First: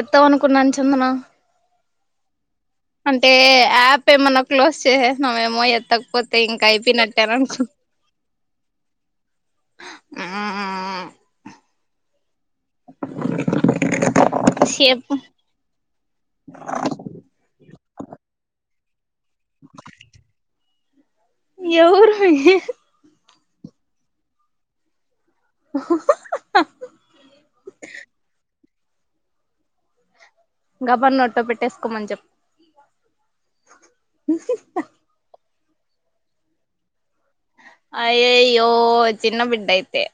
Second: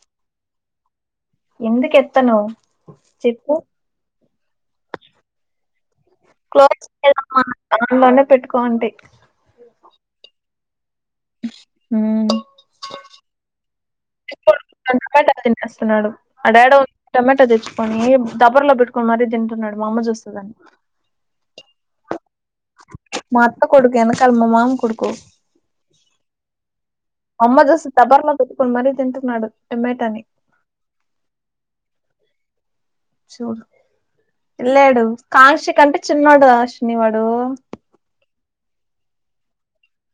ఎత్తావ్ అనుకున్నాను చందన ఎందు కేఎత్తనవ్ అంటే యాప్ ఏమనా క్లోజ్ చేసేసినఏమో ఏతి క్లోజ్ చేమ్ దలోనే పెట్టుకోండి ఆమ్ హమ్ చెప్పు టమాటా తినేస్తున్నాడు ఆ డాడ ఉ టమాటా తెచ్చుకొని దడబ్బర్లో పెట్టు కుమారిది తింటున్నాడు మా అమ్మ చూస్తు దాన్ని ఎవరు అ మ అత్త కొడుకు యనకల మా మామ కొడుకు అమ్మ దోస్ తబర్లో ఇప్పుడు మరీ తింటున్నాడు టొమటాని గబర్ నోట్టో పెట్టేసుకోమని చెప్ప చూ ఎల్లడు కాంక్ష కంటే చిన్నవాడు [inaudible] ఆయయి అయ్యో చిన్న బిడ్డ అయితే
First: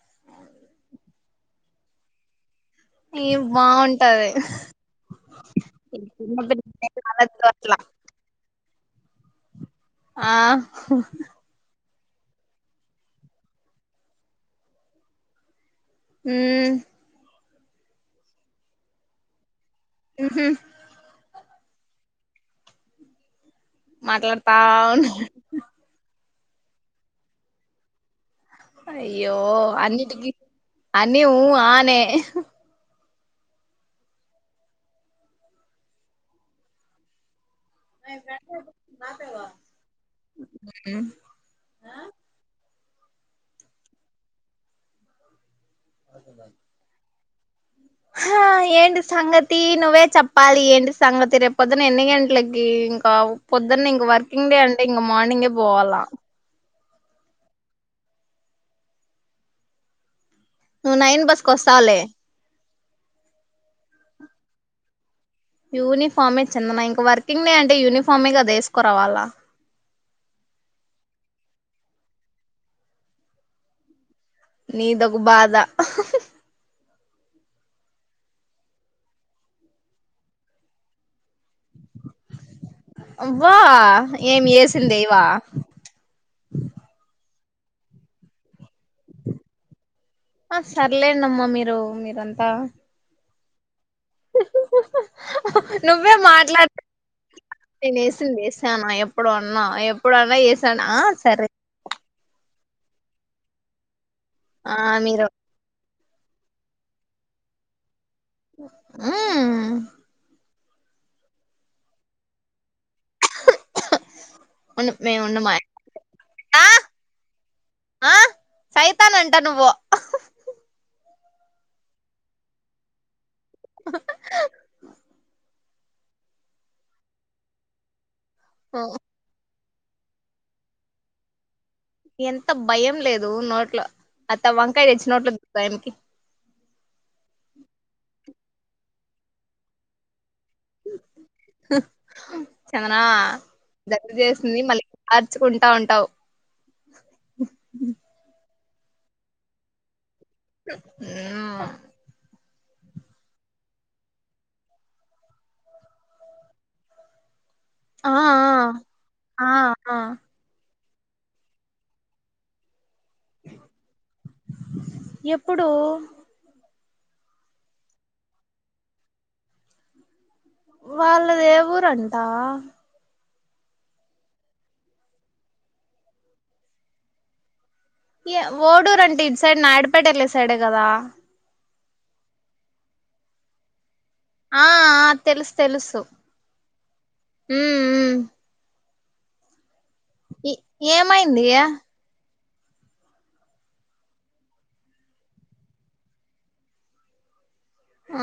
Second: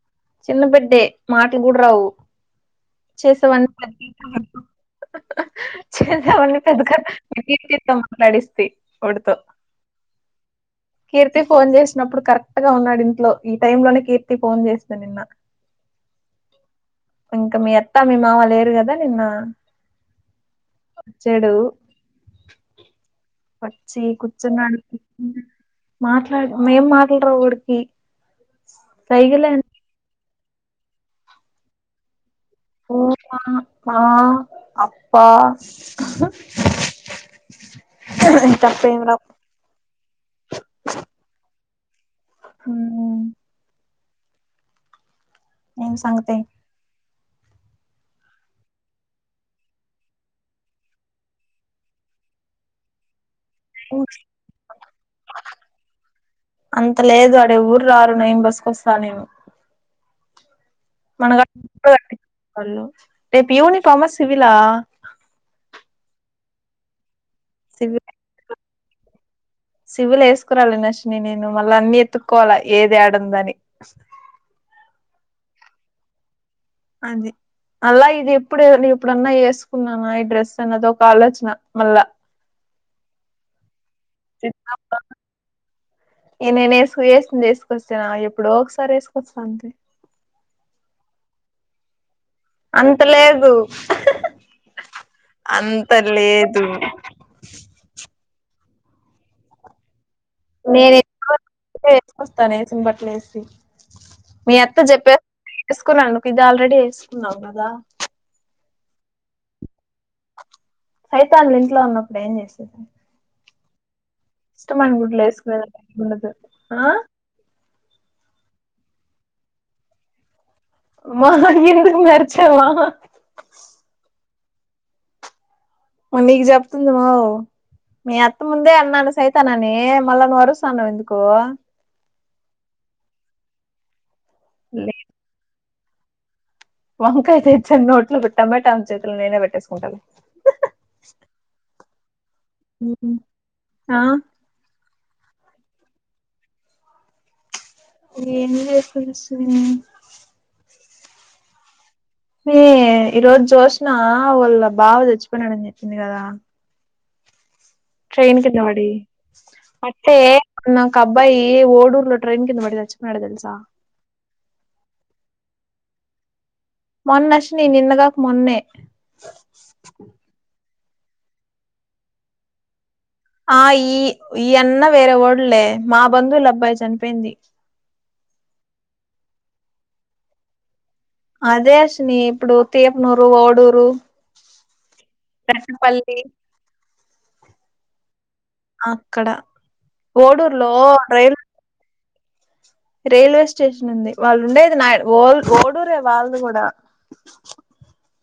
చిన్న బిడ్డే మాటలు కూడా రావు ఈ చేసేవ బాగుంటది చేసేవన్ని పెద్ద అట్లా కీర్తితో మాట్లాడిస్తే వాడితో ఆ కీర్తి ఫోన్ చేసి అప్పుడుప్పుడు కరెక్ట్ గా ఉన్నాడు ఇంట్లో ఈ టై లోనే కీర్తి ఫోన్ చేస్ [inaudible] హ్మ్ ఇంకా మీ అత్త మీ మామ లేరు కదా నిన్న హ్మ్ హు చెడువు వచ్చి మాట్లాడతా కుచ్చనాడు ఉ మాట మేం మాట్లాడరా వోడికి అయ్యో అని ఆన్ని ఊ.. ఆ నే పూమా మా అప్పా తప్పే [unintelligible] హ్మ్ ఏంటి సంగతి ఆ ఏంటి సంగతి నువ్వే చెప్పాలి ఏంటి సంగతి రేపొద్దున ఎన్ని గంటలకి ఇంకా పొద్దున్న ఇంక వర్కింగ్ డే అంటే ఇంక మార్నింగే పోవాలా అంత లేదు అడే ఎవరూ రారు నైన్ బసుకొస్తా నేను నువ్వు నైన్ మనగా బస్కు వస్తావ్ లే వాళ్ళు రేపు యూనిఫార్మ సివలా యూనిఫార్మే చందన ఇంక వరక్ వర్కింగ్ డై అంటే సివి యూనిఫామే కదే వేస్ కోరవాలా సివిల్ వేసుకురాలి నశని నేను మళ్ళా అన్నిీ ఎతుక్కోవాల ఏది యాడ ఉంది అని నీద్ ఒక బాధ అది అలా ఇది ఎప్పుడు న ఇప్పుడన్నా వెసుకున్నానా ఈ డ్రెస్ అన్నది ఒక ఆలోచన మళ్ళా వా ఏం చేసింది ఏయావా నేను వేసు వేసుకుంది వేసుకొస్తానా ఎప్పుడో ఒకసారి వేసుకొస్తా అంతే ఆ సర్లే నమ్మ మీరు మీరంత అంతలేద్ ఉ అంత నువ్వే లేదు మాట్లాడుత నే నే చేశానా ఎప్పుడు అన్నా ఎప్పుడన్నా చేసానా ఆ సరే సింబట్లేసి మీ ఆ అత్త చెప్పే మీరు చేసుకున్నాను ఇది ఆల్రెడీ వేసుకున్నాం కదా ఉమ్ సైతాన్లు ఇంట్లో ఉన్నప్పుడు ఏం చేసేది ఆ ఇష్టమైన గుట్లేసుకు ఉండదు ఆ ఆ సైతాన్ అంటా నువ్వు మా ఎందుకు మే అరిచమా ఆ ఉంనీకు చెప్తుందిమో మీ అత్తముందే అన్నాను సైతన్ అని హే మల్ల నువ్వు అరుస్తన్నావ్ ఎందుకు ఎంత భయం లేదు నోట్ల అత్త వంకాయ తెచ్చి నోట్ల టైంకి వంకాయితేచనోట్ల బె టమాటం చేతులు నేనే పెట్టేసుకుంటది అ చందనా ఆ దగ్గు చేస్తుంది మళ్ళీ అర్చుకుంటా ఉంటావ్ ఏంలెద్ [inaudible] ఆ మే ఈరోజు జోసినా వాళ్ళ బావ సచ్చిపోయినాడని చెప్పింది కదా ఆ ట్రైన్ కింద వడి ఆ ఆ అంటే నాకు అబ్బాయి ఓడూరులో ట్రెయిన్ కింద వడిసచ్ పడదెలుసా ప్పుడు మొన్నశని నిన్నకాకా మోన్నె వాళ్ళ దేఊరంట ఆ ఈ ఈ అన్న వేరే వోడ్లే మా బంధువులబ్బాయి చనిపోయింది ఓడూరు అంటే ఇది సైడ్ నాయడుపేట వెళ్ళ సైడే కదా అదే అశ్విని ఇప్పుడు తీపనూరు ఓడూరు ఆ ఆ తెలుసు తెలుసు రెట్టపల్లి మ్మ్ మ్మ్ అక్కడ ఏ ఓడూర్ లో రైలా ఏమైంది రైల్వే స్టేషన్ ఉంది వాళ్ళు ఉండేది నా ఓ ఓడూరే వాళ్ళది కూడా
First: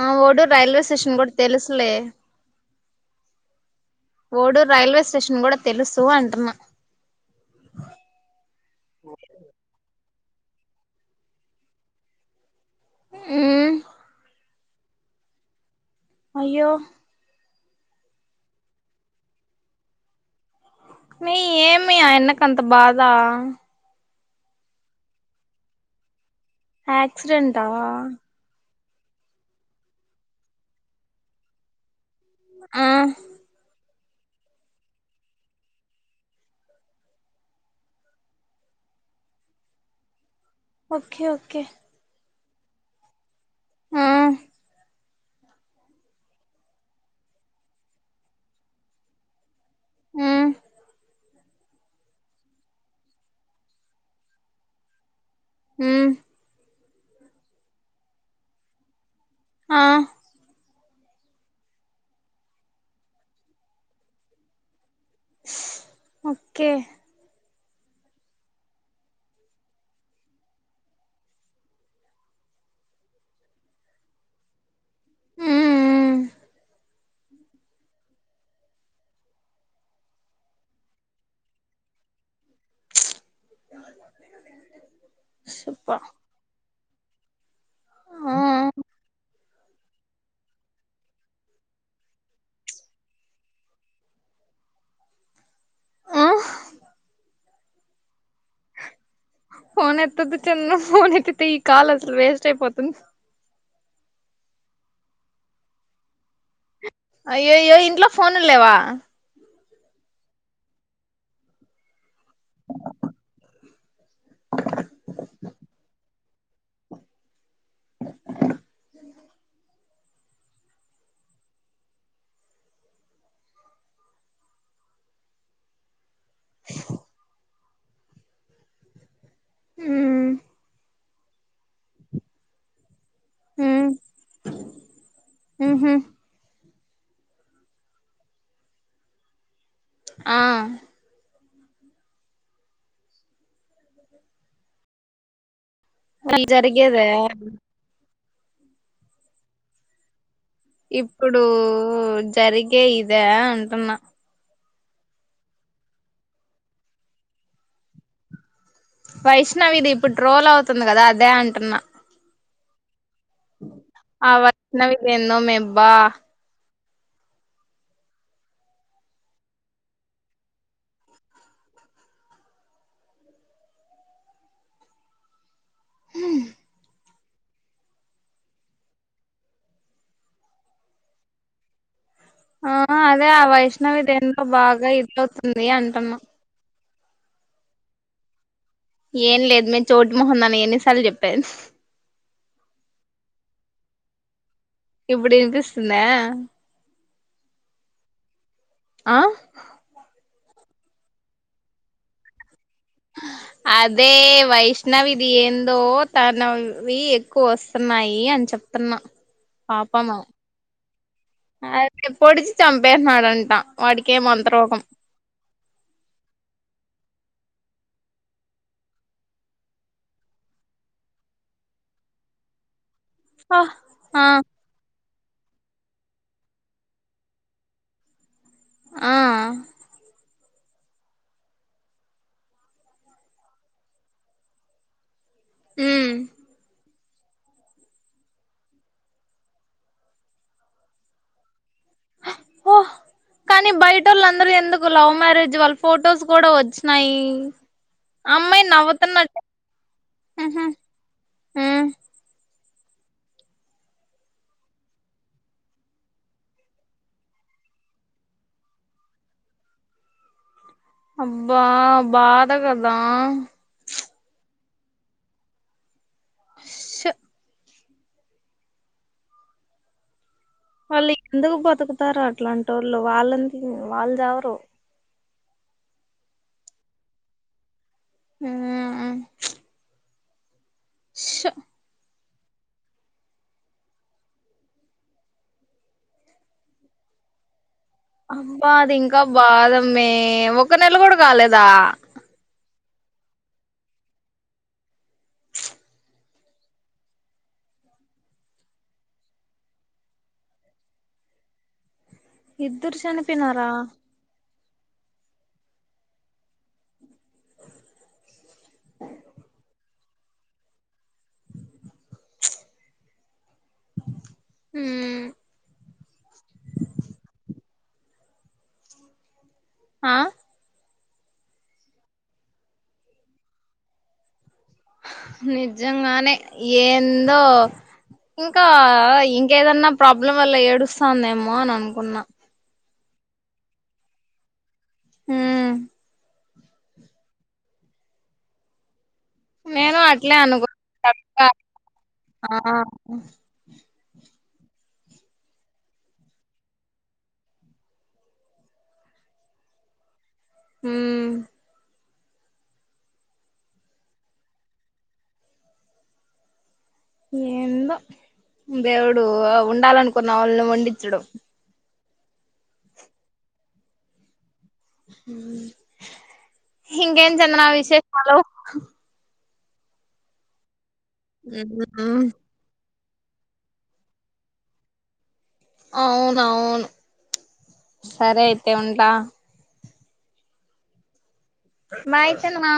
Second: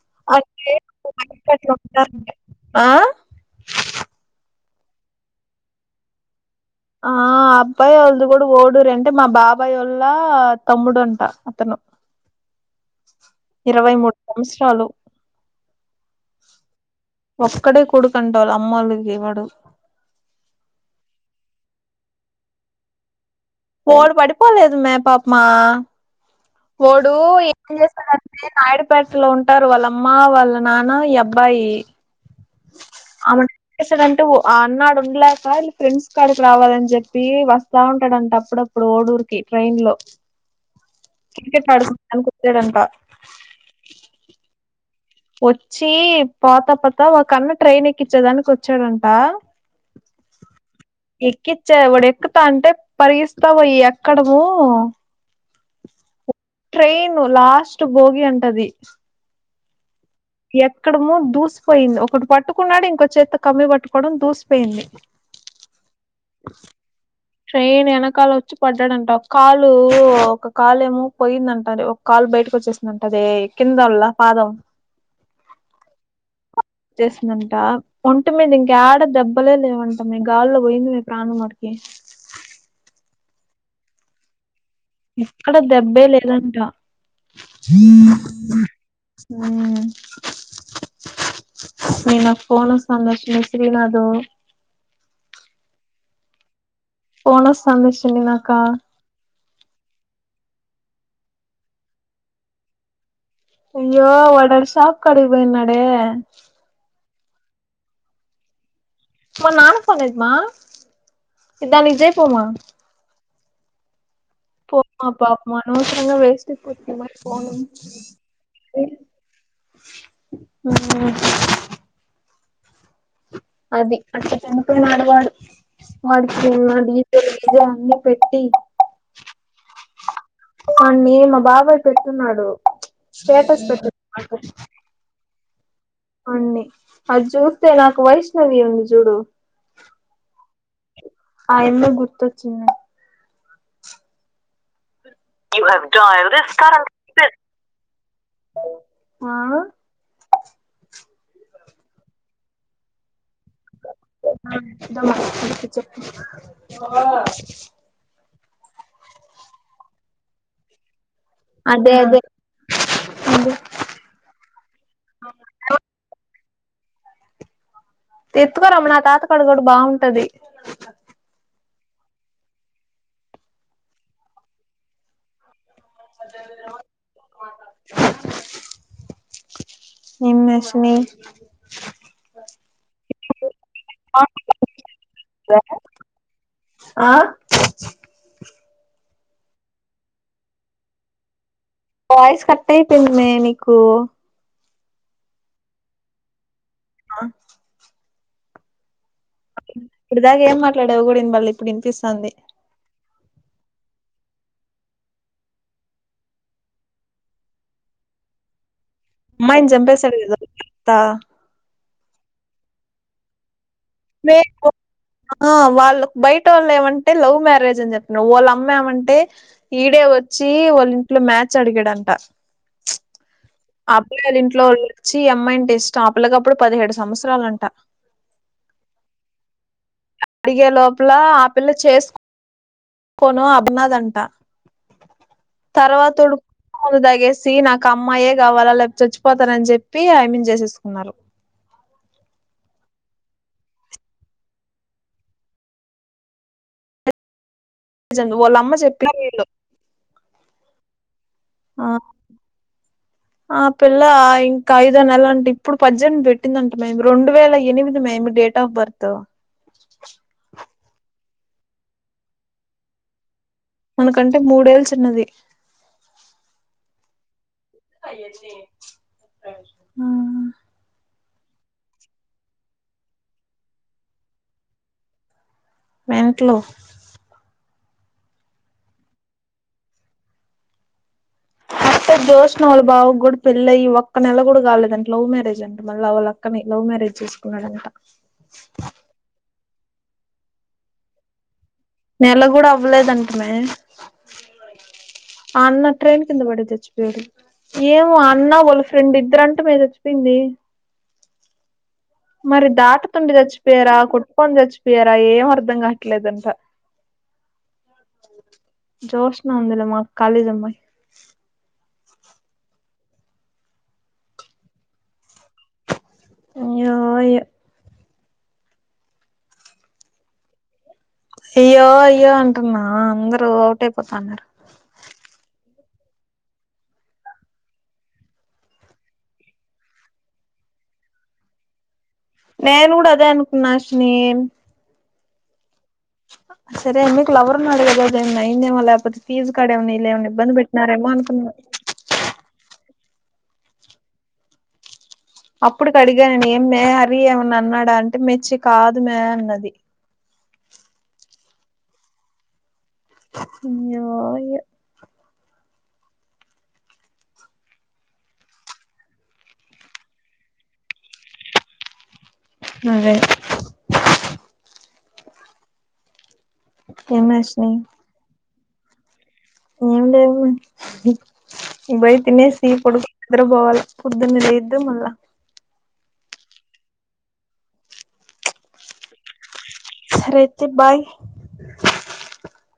ఆ ఓడూరు అంటే రైల్వే స్టేషన్ కూడా అట్లా తెలుసులే ఉంటారంట ఆ ఓడూరు రైల్వే స్టేషన్ కూడా తెలుసు అంటున్నా ఆ అబ్బాయి వాళ్ళది కూడా ఓడూరే అంటే మా బాబాయ్ వాళ్ళ లా తమ్ముడు అంటా అతను మ్మ్ ఇరవై మూడు సంవత్స చాలు అయ్యో ఒక్కడే కొడుకంటా వాళ్ళ అమ్మోలకి వాడు నీ ఏమి అయన్నకంత బాధ వాడు పడిపోలేదుమే పాపమా ఓడు యాక్సిడెంటా ఏం చేసాడంటే నా పేటలో ఉంటారు వాళ్ళమ్మ వాళ్ళ నాన్న ఈ అబ్బాయి ఆ ఆమె సడంటు ఆ అన్న ఆడుండలేక వీళ ఫ్రెండ్స్ కాడికి రావాలని చెప్పి వస్తా ఉంటాడంట అప్పుడప్పుడు ఓడూరికి ట్రైన్ లో ఓకే ఓకే తడంట ఆ వచ్చి పోతా పోతా ఒకన్న ట్రైన్ ఎక్కిచ్చేదానికి వచ్చాడంట మ్మ్ ఎక్కిచ్చా వాడు ఎక్కుతా అంటే పరిగిస్తా పోయి ఎక్కడము ఉమ్ ట్రైను లాస్ట్ బోగి ఉంటది ఆ ఎక్కడము దూసిపోయింది ఒకటి పట్టుకున్నాడు ఇంకో చేత్తో కమ్మి పట్టుకోవడం దూసిపోయింది ఓకే ట్రైన్ వెనకాల వచ్చి పడ్డాడంట ఒక కాలు ఒక కాలు ఏమో పోయిందంట ఒక కాలు బయటకు వచ్చేసిందంట అది కిందళ్ళ పాదం ఉమ్ మ్ చేసిందంట ఒంటి మీద ఇంకా యాడ దెబ్బలే లేవంట మే గాల్లో పోయింది మీ ప్రాణం మటుకి ఎక్కడ సుబ్బ దెబ్బే లేదంట ఆ ఉమ్ మీ నాకు పోనోస్తాంది మీ శ్రీనాదు ఆ పోనోస్తాంది చన్ని నాక ఫోన్ ఎత్తొద్దు చిన్న ఫోన్ ఎత్తితే ఈ కాల్ అసలు వేస్ట్ అయిపోతుంది అయ్యో వాడు ఆడ షాప్ కడికి పోయిన్నాడే అయ్యోయ్యో ఇంట్లో ఫోనుల్ లేవా మా నాన్న పోనేదమా ఇదానిదే పోమా పోమా పాపం అనవసరంగా వేస్ట్ [unintelligible] పోను మ్మ్ అ అది అచ్చటనకు నడువడు వాడికి నా డీటెయిల్ [unintelligible] అన్న పెట్టి మ్మ్ కానీ మా బాబాయ్ పెట్టున్నాడు స్టేటస్ పెట్ మ్మ్ మ్హు అండి అది చూస్తే నాకు వైష్ణవి ఉంది చూడు ఆ ఆ ఎందు గుర్తొచ్చింది ఇవ్వరు ఈ జరిగేదా ఆ ఇప్పుడు జరిగే ఇదా అంటున్నా ఆ [inaudible] చెప్పు వైష్ణవి ఇది ఇప్పు ట్రోల్ అవుతుంది కదా అద్ దే అంటున్నా అదే అదే అదే ఆ [inaudible] ఎన్నో మెబ్బా ఎత్తుకోరమ్మ నా తాతకాడ గుడా బావుంటది నిమ్మెష్మి ఆ అదే ఆ వైష్ణవి దేంతో బాగా ఇదవుతుంది అంటన్న ఆ ఏం లేదు మేము చోటు మొహన్ దాన ఎన్నిసార్లు చెప్పేది వాయిస్ కట్ అయిపోయింది మె మీకు ఇప్పుడు విపిస్తుందా ఆ ఆ ఇలాగ ఏం మాట్లాడేవు గుడా వినబడలే ఇప్పుడు వినిపిస్తాంది అదే వైష్ణవిది ఏందో తనవి ఎక్కువ వస్తన్నాయి అని చెప్ అమ్మాయిని చంపేశాడు కదా [inaudible] త ఎప్పొడిచి చంపేస్నాడంట ఆ వాళ్ళకు బయటోళ్ళు ఏమంటే లవ్ మ్యారేజ్ అని చెప్పిన వాళ్ళ అమ్మెమంటే ఈడే వచ్చి వాళ్ళ ఇంట్లో మ్యాచ్ అడిగాడంట ఆ అప్పుళ ఆ ఇంట్లో వాళ్ళు చ్చి అమ్మాయింటే ఇష్టం ఆ పిల్లకి అప్పుడు పదిహేడు సంవత్సరాలు అంట ఆ అడిగే లోపల ఆ పిల్ల చేసుకో ను అన్నది అంట ఉమ్ తర్వాతోడు మందు తగేసి నాకు అమ్మాయే కావాలా లేకా పోతే చచ్చిపోతానని చెప్పి ఐ మ్మి న్ చేసేసుకున్నారు. ఓహ్ కానీ బయటోల్లు అందరు ఎందుకు లవ్ మ్యారేజ్ వాళ్ళ ఫొటోస్ కూడా వచ్చినాయి. నిజం, వాళ్ళ అమ్మాయి అమ్మ చెప్పింది నవతూన్నట్ట వీళ్ళు. హ్ హ్ ఉ ఆ! ఆ పిల్ల ఇంకా ఐదో నెల అంట ఇప్పుడు పద్దేనిమిది పెట్టింధంట. మేము రెండు వేల ఎనిమిది మేమి డేట్ ఆఫ్ బర్త్ అబ్బా బాధగాదా మనకంటే మూడేళ్ళు చిన్నది. ఉష్ ఆ ఆ ళ్ళు ఎందుకు బతుకుతారు అట్లాంటి వోళ్ళు వాళ్ళంత వాళ్ళు చావరు వెెంట్లు హు ఉష్ తే జ్యోష్నా వాల్ల బావ కూడా పెళ్ళయ్య ఒక్క నెల కూడా కలేదంట. లవ్ మ్యేరేజ్ అంట మళ్ళ వాళ్ళక్కని లవ్ మ్యారేజ్ చేసుకున్నాడంట. అబ్బా అది ఇంకా బాధమే ఒక నెల కూడా కాలేదా నెల కూడా అవ్వలేదంటనే ఆ అన్న ట్రైన్ కింద పడి సచ్చిపోయాడు. ఏమో ఆ అన్న వాళ్ళ ఫ్రెండ్ ఇద్దర అంటే మే సచ్చిపోయింది మరి ఇద్దరు దాటతుండి చనిపోయినారా చచ్చిపోయారా కో కొని చచ్చిపోయరా ఏం అర్ధం కాట్లేదాంట జ్యోష్న ఉంది లేమా కాలేజమ్మయి హ్ అయ్యో అయ్యో ఆ అయ్యో అయ్యో అంటున్నా అందరూ అవుట్ అయిపోతాన్నారు. నిజంగానే ఏందో ఇంకా ఇంకేదన్నా ప్రాబ్లం వల్ల ఏడుస్తందేమో అని అనుకున్నా నేను కూడా అదే అనుకున్నా అర్షిని హ్ సరే నీకు లవర్ ఉన్నాడు కదా దైన్ అయ్యేదేమో లేపోతే ఫీజు కడ ఏమన్నా నేను ఇల్లు ఏమన్నా అట్లే ఇబ్బంది అనుకు పెట్టినారేమో అనుకున్నా హ్ అప్పుడుకి అడిగాను ఏమ్మే హరీ ఏమన్నా అన్నాడా అంటే మెర్చి కాదుమ్మే అన్నది హ్ అయ్యో అయ్యో ఏందో దేవుడు వుండాలనుకున్న వాళ్ళని వుండించడు. అదే హ్ ఇంకేం ఏమి చందనా అశ్విని విశేషాలు. ఏం లేవు ఇక పోయి తినేసి పడుకో నిద్ర పోవాలి పొద్దున్నే లేయద్దు మళ్ల అవునువును సరే అయితే ఉంటా రేతే బాయ్ మాయతేను మా